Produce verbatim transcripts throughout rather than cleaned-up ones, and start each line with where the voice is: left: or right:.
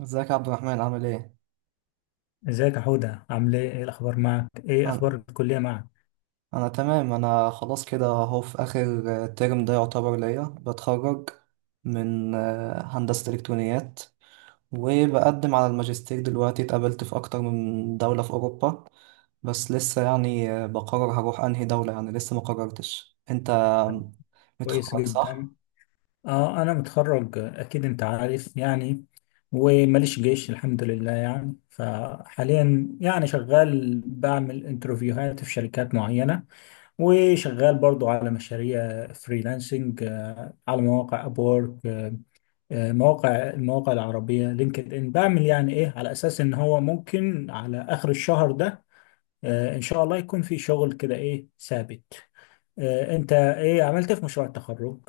right: ازيك يا عبد الرحمن عامل ايه؟
left: ازيك يا حودة، عامل ايه؟ ايه الاخبار معك؟ ايه اخبار
right: انا
left: الكلية معك؟
right: انا تمام. انا خلاص كده اهو في اخر آه، ترم ده يعتبر ليا بتخرج من آه، هندسة الكترونيات. وبقدم على الماجستير دلوقتي. اتقابلت في اكتر من دولة في اوروبا، بس لسه يعني آه، بقرر هروح انهي دولة. يعني لسه ما قررتش. انت
left: كويس
right: متخرج صح؟
left: جدا. اه، انا متخرج، اكيد انت عارف يعني. وماليش جيش الحمد لله يعني، فحاليا يعني شغال، بعمل انترفيوهات في شركات معينة. وشغال برضو على مشاريع فريلانسنج، آه، على مواقع ابورك، مواقع المواقع العربية لينكد ان. بعمل يعني ايه، على اساس ان هو ممكن على اخر الشهر ده آه، ان شاء الله يكون في شغل كده ايه ثابت. آه، انت ايه عملت إيه في مشروع التخرج؟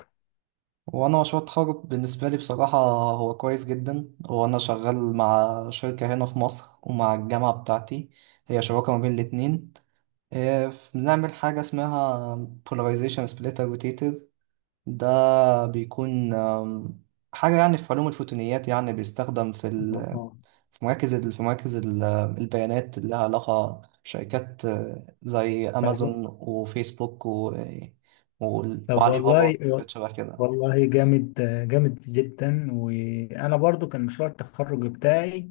right: وانا مشروع التخرج بالنسبه لي بصراحه هو كويس جدا. وانا شغال مع شركه هنا في مصر ومع الجامعه بتاعتي، هي شراكه ما بين الاتنين. آه، ف- بنعمل حاجه اسمها polarization splitter rotator. ده بيكون آم، حاجه يعني في علوم الفوتونيات، يعني بيستخدم في
left: آه،
right: ال-
left: آه.
right: في مراكز ال- في مراكز ال- البيانات اللي لها علاقه بشركات آه، زي
left: طب
right: امازون وفيسبوك و
left: طب
right: وعلي بابا
left: والله.
right: وشركات شبه كده.
left: والله، جامد، جامد جدا. وانا برضو كان مشروع التخرج بتاعي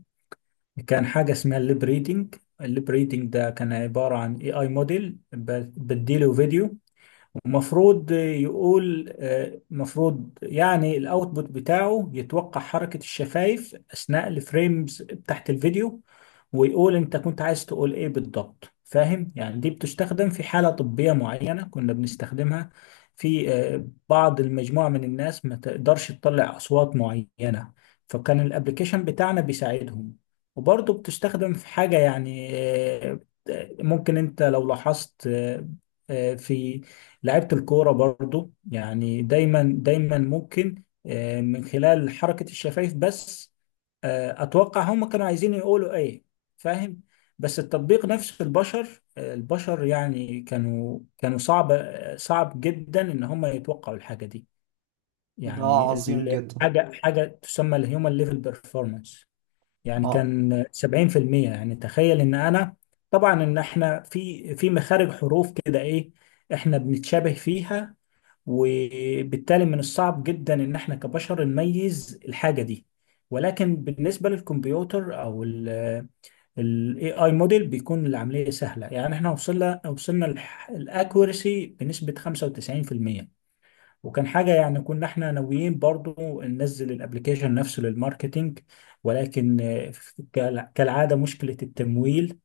left: كان حاجه اسمها الليب ريدنج. الليب ريدنج ده كان عباره عن اي اي موديل بديله فيديو، ومفروض يقول، آه، مفروض يعني الاوتبوت بتاعه يتوقع حركة الشفايف اثناء الفريمز تحت الفيديو، ويقول انت كنت عايز تقول ايه بالضبط، فاهم يعني؟ دي بتستخدم في حالة طبية معينة، كنا بنستخدمها في آه، بعض المجموعة من الناس ما تقدرش تطلع اصوات معينة، فكان الابليكيشن بتاعنا بيساعدهم. وبرضه بتستخدم في حاجة يعني، آه، ممكن انت لو لاحظت، آه، آه، في لعيبة الكورة برضو يعني، دايما دايما ممكن آه، من خلال حركة الشفايف بس آه، أتوقع هم كانوا عايزين يقولوا إيه. فاهم؟ بس التطبيق نفسه، البشر آه، البشر يعني كانوا كانوا صعب آه، صعب جدا إن هم يتوقعوا الحاجة دي.
right: ده
left: يعني
right: عظيم
left: ال-
right: جدا.
left: حاجة حاجة تسمى الهيومن ليفل بيرفورمانس. يعني
right: اه.
left: كان سبعين في المية، يعني تخيل إن أنا، طبعا إن إحنا في في مخارج حروف كده إيه، إحنا بنتشابه فيها، وبالتالي من الصعب جدا ان احنا كبشر نميز الحاجة دي. ولكن بالنسبة للكمبيوتر او ال A I موديل بيكون العملية سهلة. يعني احنا وصلنا وصلنا الاكوريسي بنسبة خمسة وتسعين في المية. وكان حاجة يعني كنا احنا ناويين برضو ننزل الابليكيشن نفسه للماركتينج، ولكن آه، كالع- كالعادة مشكلة التمويل.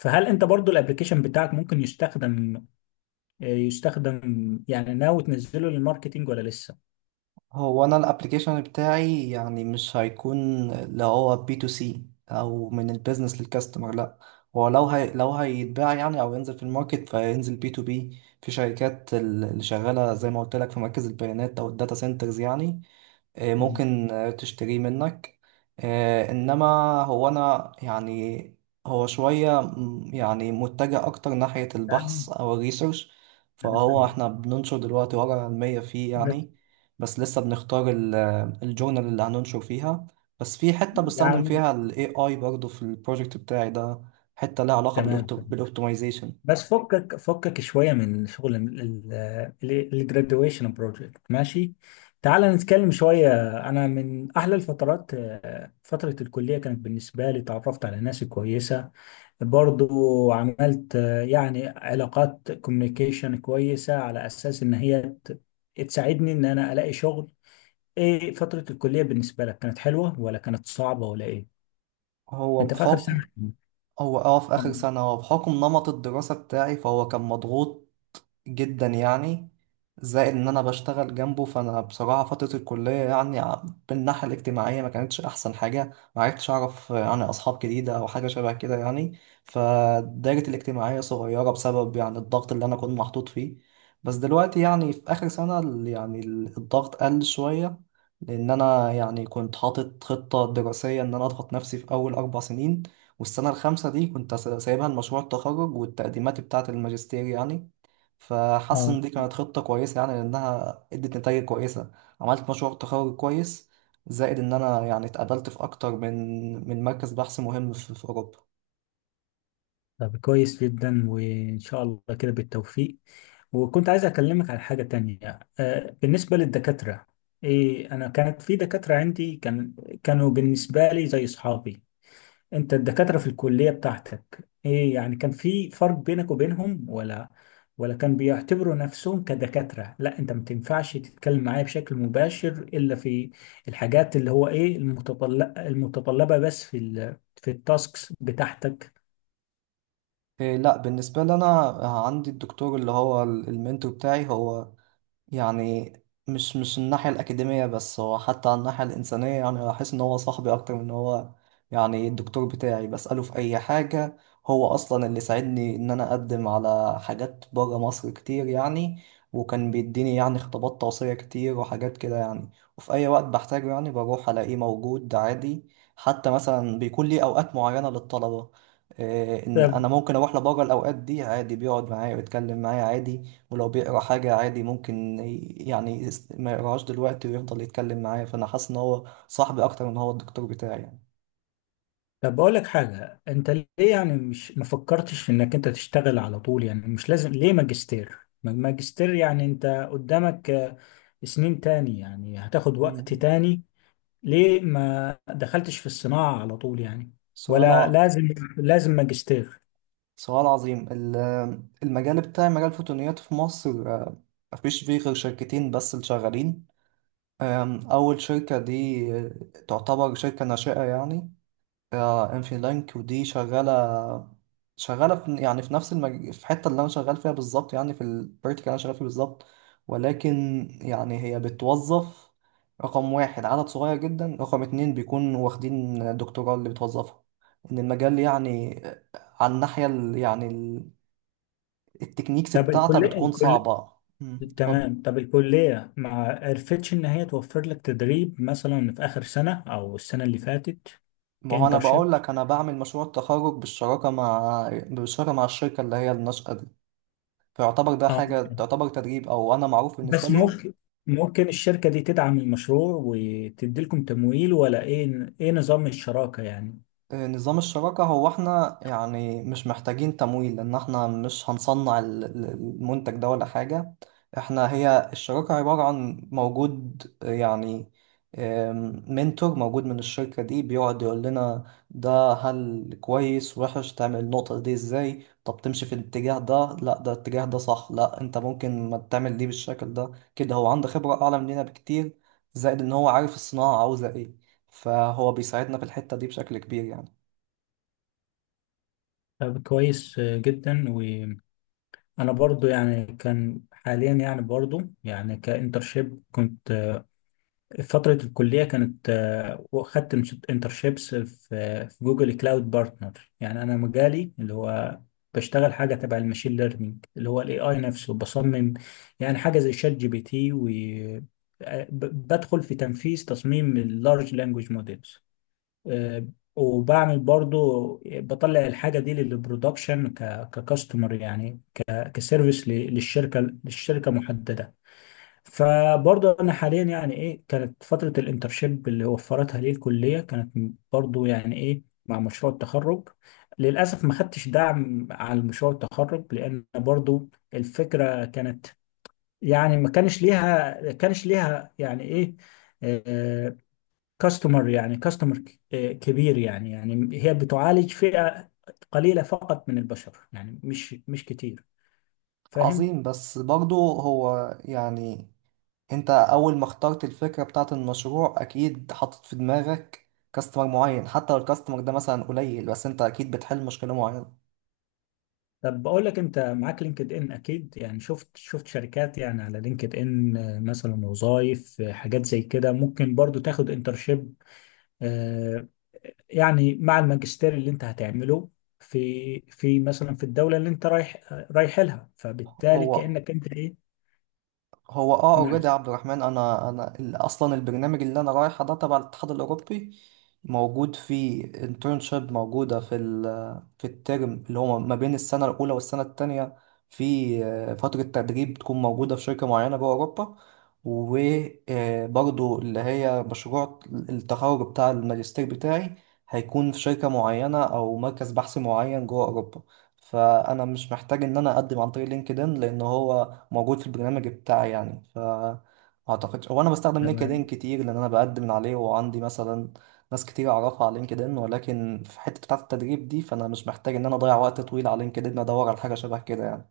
left: فهل انت برضو الابليكيشن بتاعك ممكن يستخدم آه، يستخدم يعني، ناوي تنزله للماركتينج ولا لسه؟
right: هو انا الابليكيشن بتاعي يعني مش هيكون اللي هو بي تو سي، او من البيزنس للكاستمر، لا. هو لو هي لو هيتباع يعني، او ينزل في الماركت، فينزل بي تو بي في شركات ال- اللي شغاله زي ما قلت لك في مركز البيانات او الداتا سنترز يعني. آه،
left: أه.
right: ممكن آه، تشتريه منك. آه، انما هو انا يعني هو شوية م- يعني متجه اكتر ناحية البحث
left: فاهم.
right: او الريسيرش.
left: أنا
right: فهو
left: فاهم.
right: احنا بننشر دلوقتي ورقة علمية فيه
left: بس
right: يعني. بس لسه بنختار ال- الجورنال اللي هننشر فيها. بس في حتة بستخدم
left: يعني،
right: فيها ال A I برضه في البروجكت بتاعي ده، حتة لها علاقة
left: تمام،
right: بالأوبت-
left: تمام.
right: بالاوبتمايزيشن.
left: بس فكك فكك شوية من شغل الجراديويشن بروجكت، ماشي؟ تعال نتكلم شوية. أنا من أحلى الفترات، آه، فترة الكلية كانت بالنسبة لي، تعرفت على ناس كويسة، برضو عملت آه، يعني علاقات كوميونيكيشن كويسة، على أساس إن هي ت- تساعدني إن أنا ألاقي شغل. إيه، فترة الكلية بالنسبة لك كانت حلوة ولا كانت صعبة ولا إيه؟
right: هو
left: أنت في آخر سنة.
right: بحكم هو اه، في آخر
left: أم-
right: سنة. هو بحكم نمط الدراسة بتاعي فهو كان مضغوط جدا يعني. زائد ان انا بشتغل جنبه. فانا بصراحه فتره الكليه يعني ع- بالناحيه الاجتماعيه ما كانتش احسن حاجه. ما عرفتش اعرف يعني اصحاب جديده او حاجه شبه كده يعني. فدايرتي الاجتماعيه صغيره بسبب يعني الضغط اللي انا كنت محطوط فيه. بس دلوقتي يعني في اخر سنه ال- يعني ال- الضغط قل شويه. لان انا يعني كنت حاطط خطه دراسيه ان انا اضغط نفسي في اول اربع سنين، والسنه الخامسه دي كنت سايبها لمشروع التخرج والتقديمات بتاعه الماجستير يعني. فحاسس
left: اه.
right: ان دي كانت خطة كويسة يعني لانها ادت نتائج كويسة. عملت مشروع تخرج كويس. زائد ان انا يعني اتقابلت في اكتر من من مركز بحث مهم في, في اوروبا.
left: طب كويس جدا، وان شاء الله كده بالتوفيق. وكنت عايز اكلمك على حاجة تانية. آه، بالنسبة للدكاترة، ايه، انا كانت في دكاترة عندي كان كانوا بالنسبة لي زي اصحابي. انت الدكاترة في الكلية بتاعتك ايه يعني، كان في فرق بينك وبينهم، ولا ولا كان بيعتبروا نفسهم كدكاترة، لا انت ما تنفعش تتكلم معايا بشكل مباشر الا في الحاجات اللي هو ايه، المتطلب المتطلبة بس، في ال- في التاسكس بتاعتك؟
right: إيه لا. بالنسبة لي انا آه، عندي الدكتور اللي هو ال- المنتور بتاعي. هو يعني مش مش الناحية الأكاديمية بس، هو حتى على الناحية الإنسانية. يعني أحس إن هو صاحبي أكتر من إن هو يعني الدكتور بتاعي. بسأله في أي حاجة. هو أصلا اللي ساعدني إن أنا أقدم على حاجات برا مصر كتير يعني. وكان بيديني يعني خطابات توصية كتير وحاجات كده يعني. وفي أي وقت بحتاجه يعني بروح ألاقيه موجود عادي. حتى مثلا بيكون لي أوقات معينة للطلبة، إيه، إن
left: طب
right: أنا ممكن أروح لبرا الأوقات دي عادي بيقعد معايا ويتكلم معايا عادي. ولو بيقرا حاجة عادي ممكن ي- يعني يس- ما يقراهاش دلوقتي ويفضل يتكلم معايا. فأنا حاسس إن هو صاحبي أكتر من هو الدكتور بتاعي يعني.
left: طب اقول لك حاجه، انت ليه يعني مش ما فكرتش انك انت تشتغل على طول؟ يعني مش لازم ليه ماجستير، ما- ماجستير يعني. انت قدامك آه، سنين تاني، يعني هتاخد وقت
right: مم.
left: تاني. ليه ما دخلتش في الصناعه على طول يعني؟
right: سؤال ع...
left: ولا لازم لازم ماجستير؟
right: سؤال عظيم. ال- المجال بتاعي مجال الفوتونيات في مصر آه، مفيش فيه غير شركتين بس اللي شغالين. آم، أول شركة دي آه، تعتبر شركة ناشئة يعني. اه، انفي لانك. ودي شغاله شغاله في يعني في نفس المج... في الحته اللي انا شغال فيها بالظبط يعني. في الفيرتيكال اللي انا شغال فيه بالظبط. ولكن يعني هي بتوظف: رقم واحد، عدد صغير جدا؛ رقم اتنين، بيكون واخدين الدكتوراه اللي بتوظفها. ان المجال يعني على الناحيه ال... يعني ال- التكنيكس
left: طب
right: بتاعتها
left: الكليه
right: بتكون
left: الكل
right: صعبه. مم، اتفضل.
left: تمام، طب الكليه ما عرفتش ان هي توفر لك تدريب مثلا في اخر سنه او السنه اللي فاتت؟
right: ما هو انا
left: كانترشيب.
right: بقول لك انا بعمل مشروع التخرج بالشراكه مع بالشراكه مع الشركه اللي هي الناشئه دي. فيعتبر ده
left: اه.
right: حاجة تعتبر تدريب، أو أنا معروف بالنسبة
left: بس
right: لهم.
left: ممكن ممكن الشركة دي تدعم المشروع وتدي لكم تمويل؟ ولا ايه، ايه نظام الشراكة يعني؟
right: نظام الشراكة هو احنا يعني مش محتاجين تمويل، لأن احنا مش هنصنع ال- ال- المنتج ده ولا حاجة. احنا هي الشراكة عبارة عن موجود يعني آم، منتور موجود من الشركة دي بيقعد يقول لنا ده هل كويس وحش، تعمل النقطة دي ازاي، طب تمشي في الاتجاه ده، لا ده الاتجاه ده صح، لا انت ممكن ما تعمل دي بالشكل ده كده. هو عنده خبرة أعلى مننا بكتير. زائد ان هو عارف الصناعة عاوزة ايه، فهو بيساعدنا في الحتة دي بشكل كبير يعني.
left: طب كويس جدا. وانا برضو يعني، كان حاليا يعني برضو يعني كانترشيب، كنت فترة الكلية كانت، آه، وخدت انترشيبس في في جوجل كلاود بارتنر. يعني أنا مجالي اللي هو بشتغل حاجة تبع الماشين ليرنينج، اللي هو الاي اي نفسه بصمم. يعني حاجة زي شات جي بي تي، وبدخل في تنفيذ تصميم اللارج لانجوج موديلز. وبعمل برضو بطلع الحاجة دي للبرودكشن، ككاستمر يعني، كسيرفيس للشركة للشركة محددة. فبرضه انا حاليا يعني ايه، كانت فتره الانترشيب اللي وفرتها لي الكليه، كانت برضه يعني ايه مع مشروع التخرج، للاسف ما خدتش دعم على مشروع التخرج، لان برضه الفكره كانت يعني ما كانش ليها كانش ليها يعني ايه كاستمر، يعني كاستمر كبير يعني يعني هي بتعالج فئه قليله فقط من البشر، يعني مش مش كتير. فاهم؟
right: عظيم. بس برضو هو يعني انت اول ما اخترت الفكرة بتاعت المشروع اكيد حاطط في دماغك كاستمر معين. حتى لو الكاستمر ده مثلا قليل، بس انت اكيد بتحل مشكلة معينة.
left: طب بقول لك، انت معاك لينكد ان اكيد، يعني شفت شفت شركات يعني على لينكد ان، آه، مثلا وظائف حاجات زي كده، ممكن برضو تاخد انترشيب يعني مع الماجستير اللي انت هتعمله في في مثلا في الدولة اللي انت رايح آه، رايح لها، فبالتالي
right: هو
left: كأنك انت ايه،
right: هو اه،
left: مع-
right: اوريدي يا عبد الرحمن. انا انا ال- اصلا البرنامج اللي انا رايحه ده تبع الاتحاد الاوروبي، موجود فيه انترنشيب، موجوده في ال- في الترم اللي هو ما بين السنه الاولى والسنه التانية. في آه، فتره تدريب بتكون موجوده في شركه معينه جوه اوروبا. وبرضه اللي هي مشروع التخرج بتاع الماجستير بتاعي هيكون في شركه معينه او مركز بحث معين جوه اوروبا. فانا مش محتاج ان انا اقدم عن طريق لينكدين لان هو موجود في البرنامج بتاعي يعني. ف اعتقدش هو انا بستخدم لينكدين
left: تمام،
right: كتير لان انا بقدم من عليه، وعندي مثلا ناس كتير اعرفها على لينكدين. ولكن في حته بتاعه التدريب دي فانا مش محتاج ان انا اضيع وقت طويل على لينكدين ادور على حاجه شبه كده يعني.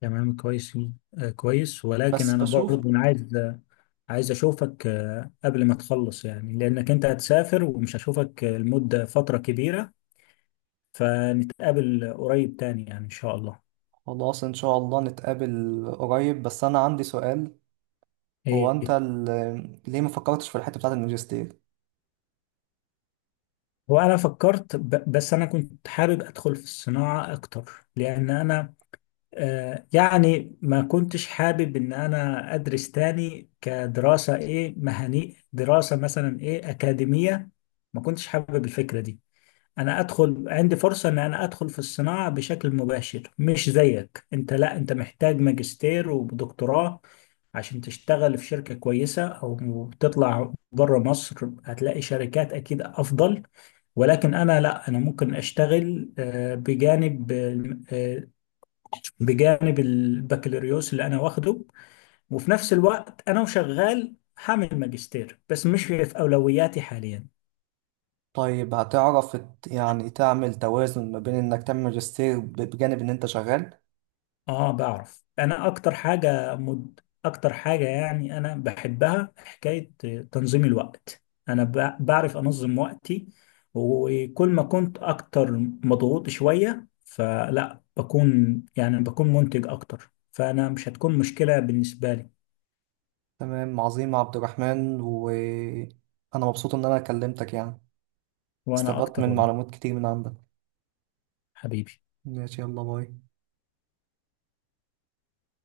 left: تمام، كويس آه، كويس. ولكن
right: بس
left: انا
right: بشوف.
left: برضو، أنا عايز آه، عايز اشوفك آه، قبل ما تخلص يعني، لانك انت هتسافر ومش هشوفك المدة فترة كبيرة. فنتقابل قريب تاني يعني إن شاء الله.
right: خلاص ان شاء الله نتقابل قريب، بس انا عندي سؤال. هو انت
left: إيه.
right: ال- ليه ما فكرتش في الحته بتاعه الماجستير؟
left: وأنا فكرت ب- بس أنا كنت حابب أدخل في الصناعة أكتر، لأن أنا آه يعني ما كنتش حابب إن أنا أدرس تاني، كدراسة إيه مهني، دراسة مثلا إيه أكاديمية. ما كنتش حابب الفكرة دي. انا ادخل عندي فرصة ان انا ادخل في الصناعة بشكل مباشر. مش زيك انت، لا، انت محتاج ماجستير ودكتوراه عشان تشتغل في شركة كويسة، او تطلع بره مصر هتلاقي شركات اكيد افضل. ولكن انا، لا، انا ممكن اشتغل، آه، بجانب آه، بجانب البكالوريوس اللي انا واخده، وفي نفس الوقت انا وشغال. هعمل ماجستير بس مش في في اولوياتي حاليا.
right: طيب هتعرف ت- يعني تعمل توازن ما بين انك تعمل ماجستير ب- بجانب ان انت شغال؟
left: اه بعرف. انا اكتر حاجة مد... اكتر حاجة يعني انا بحبها، حكاية تنظيم الوقت. انا ب... بعرف انظم وقتي. وكل ما كنت اكتر مضغوط شوية، فلا بكون يعني بكون منتج اكتر، فانا مش هتكون مشكلة بالنسبة لي.
right: تمام. عظيم عبد الرحمن. وأنا مبسوط إن أنا كلمتك يعني.
left: وانا
right: استفدت
left: اكتر
right: من
left: والله.
right: معلومات كتير من عندك.
left: حبيبي.
right: ماشي يلا باي.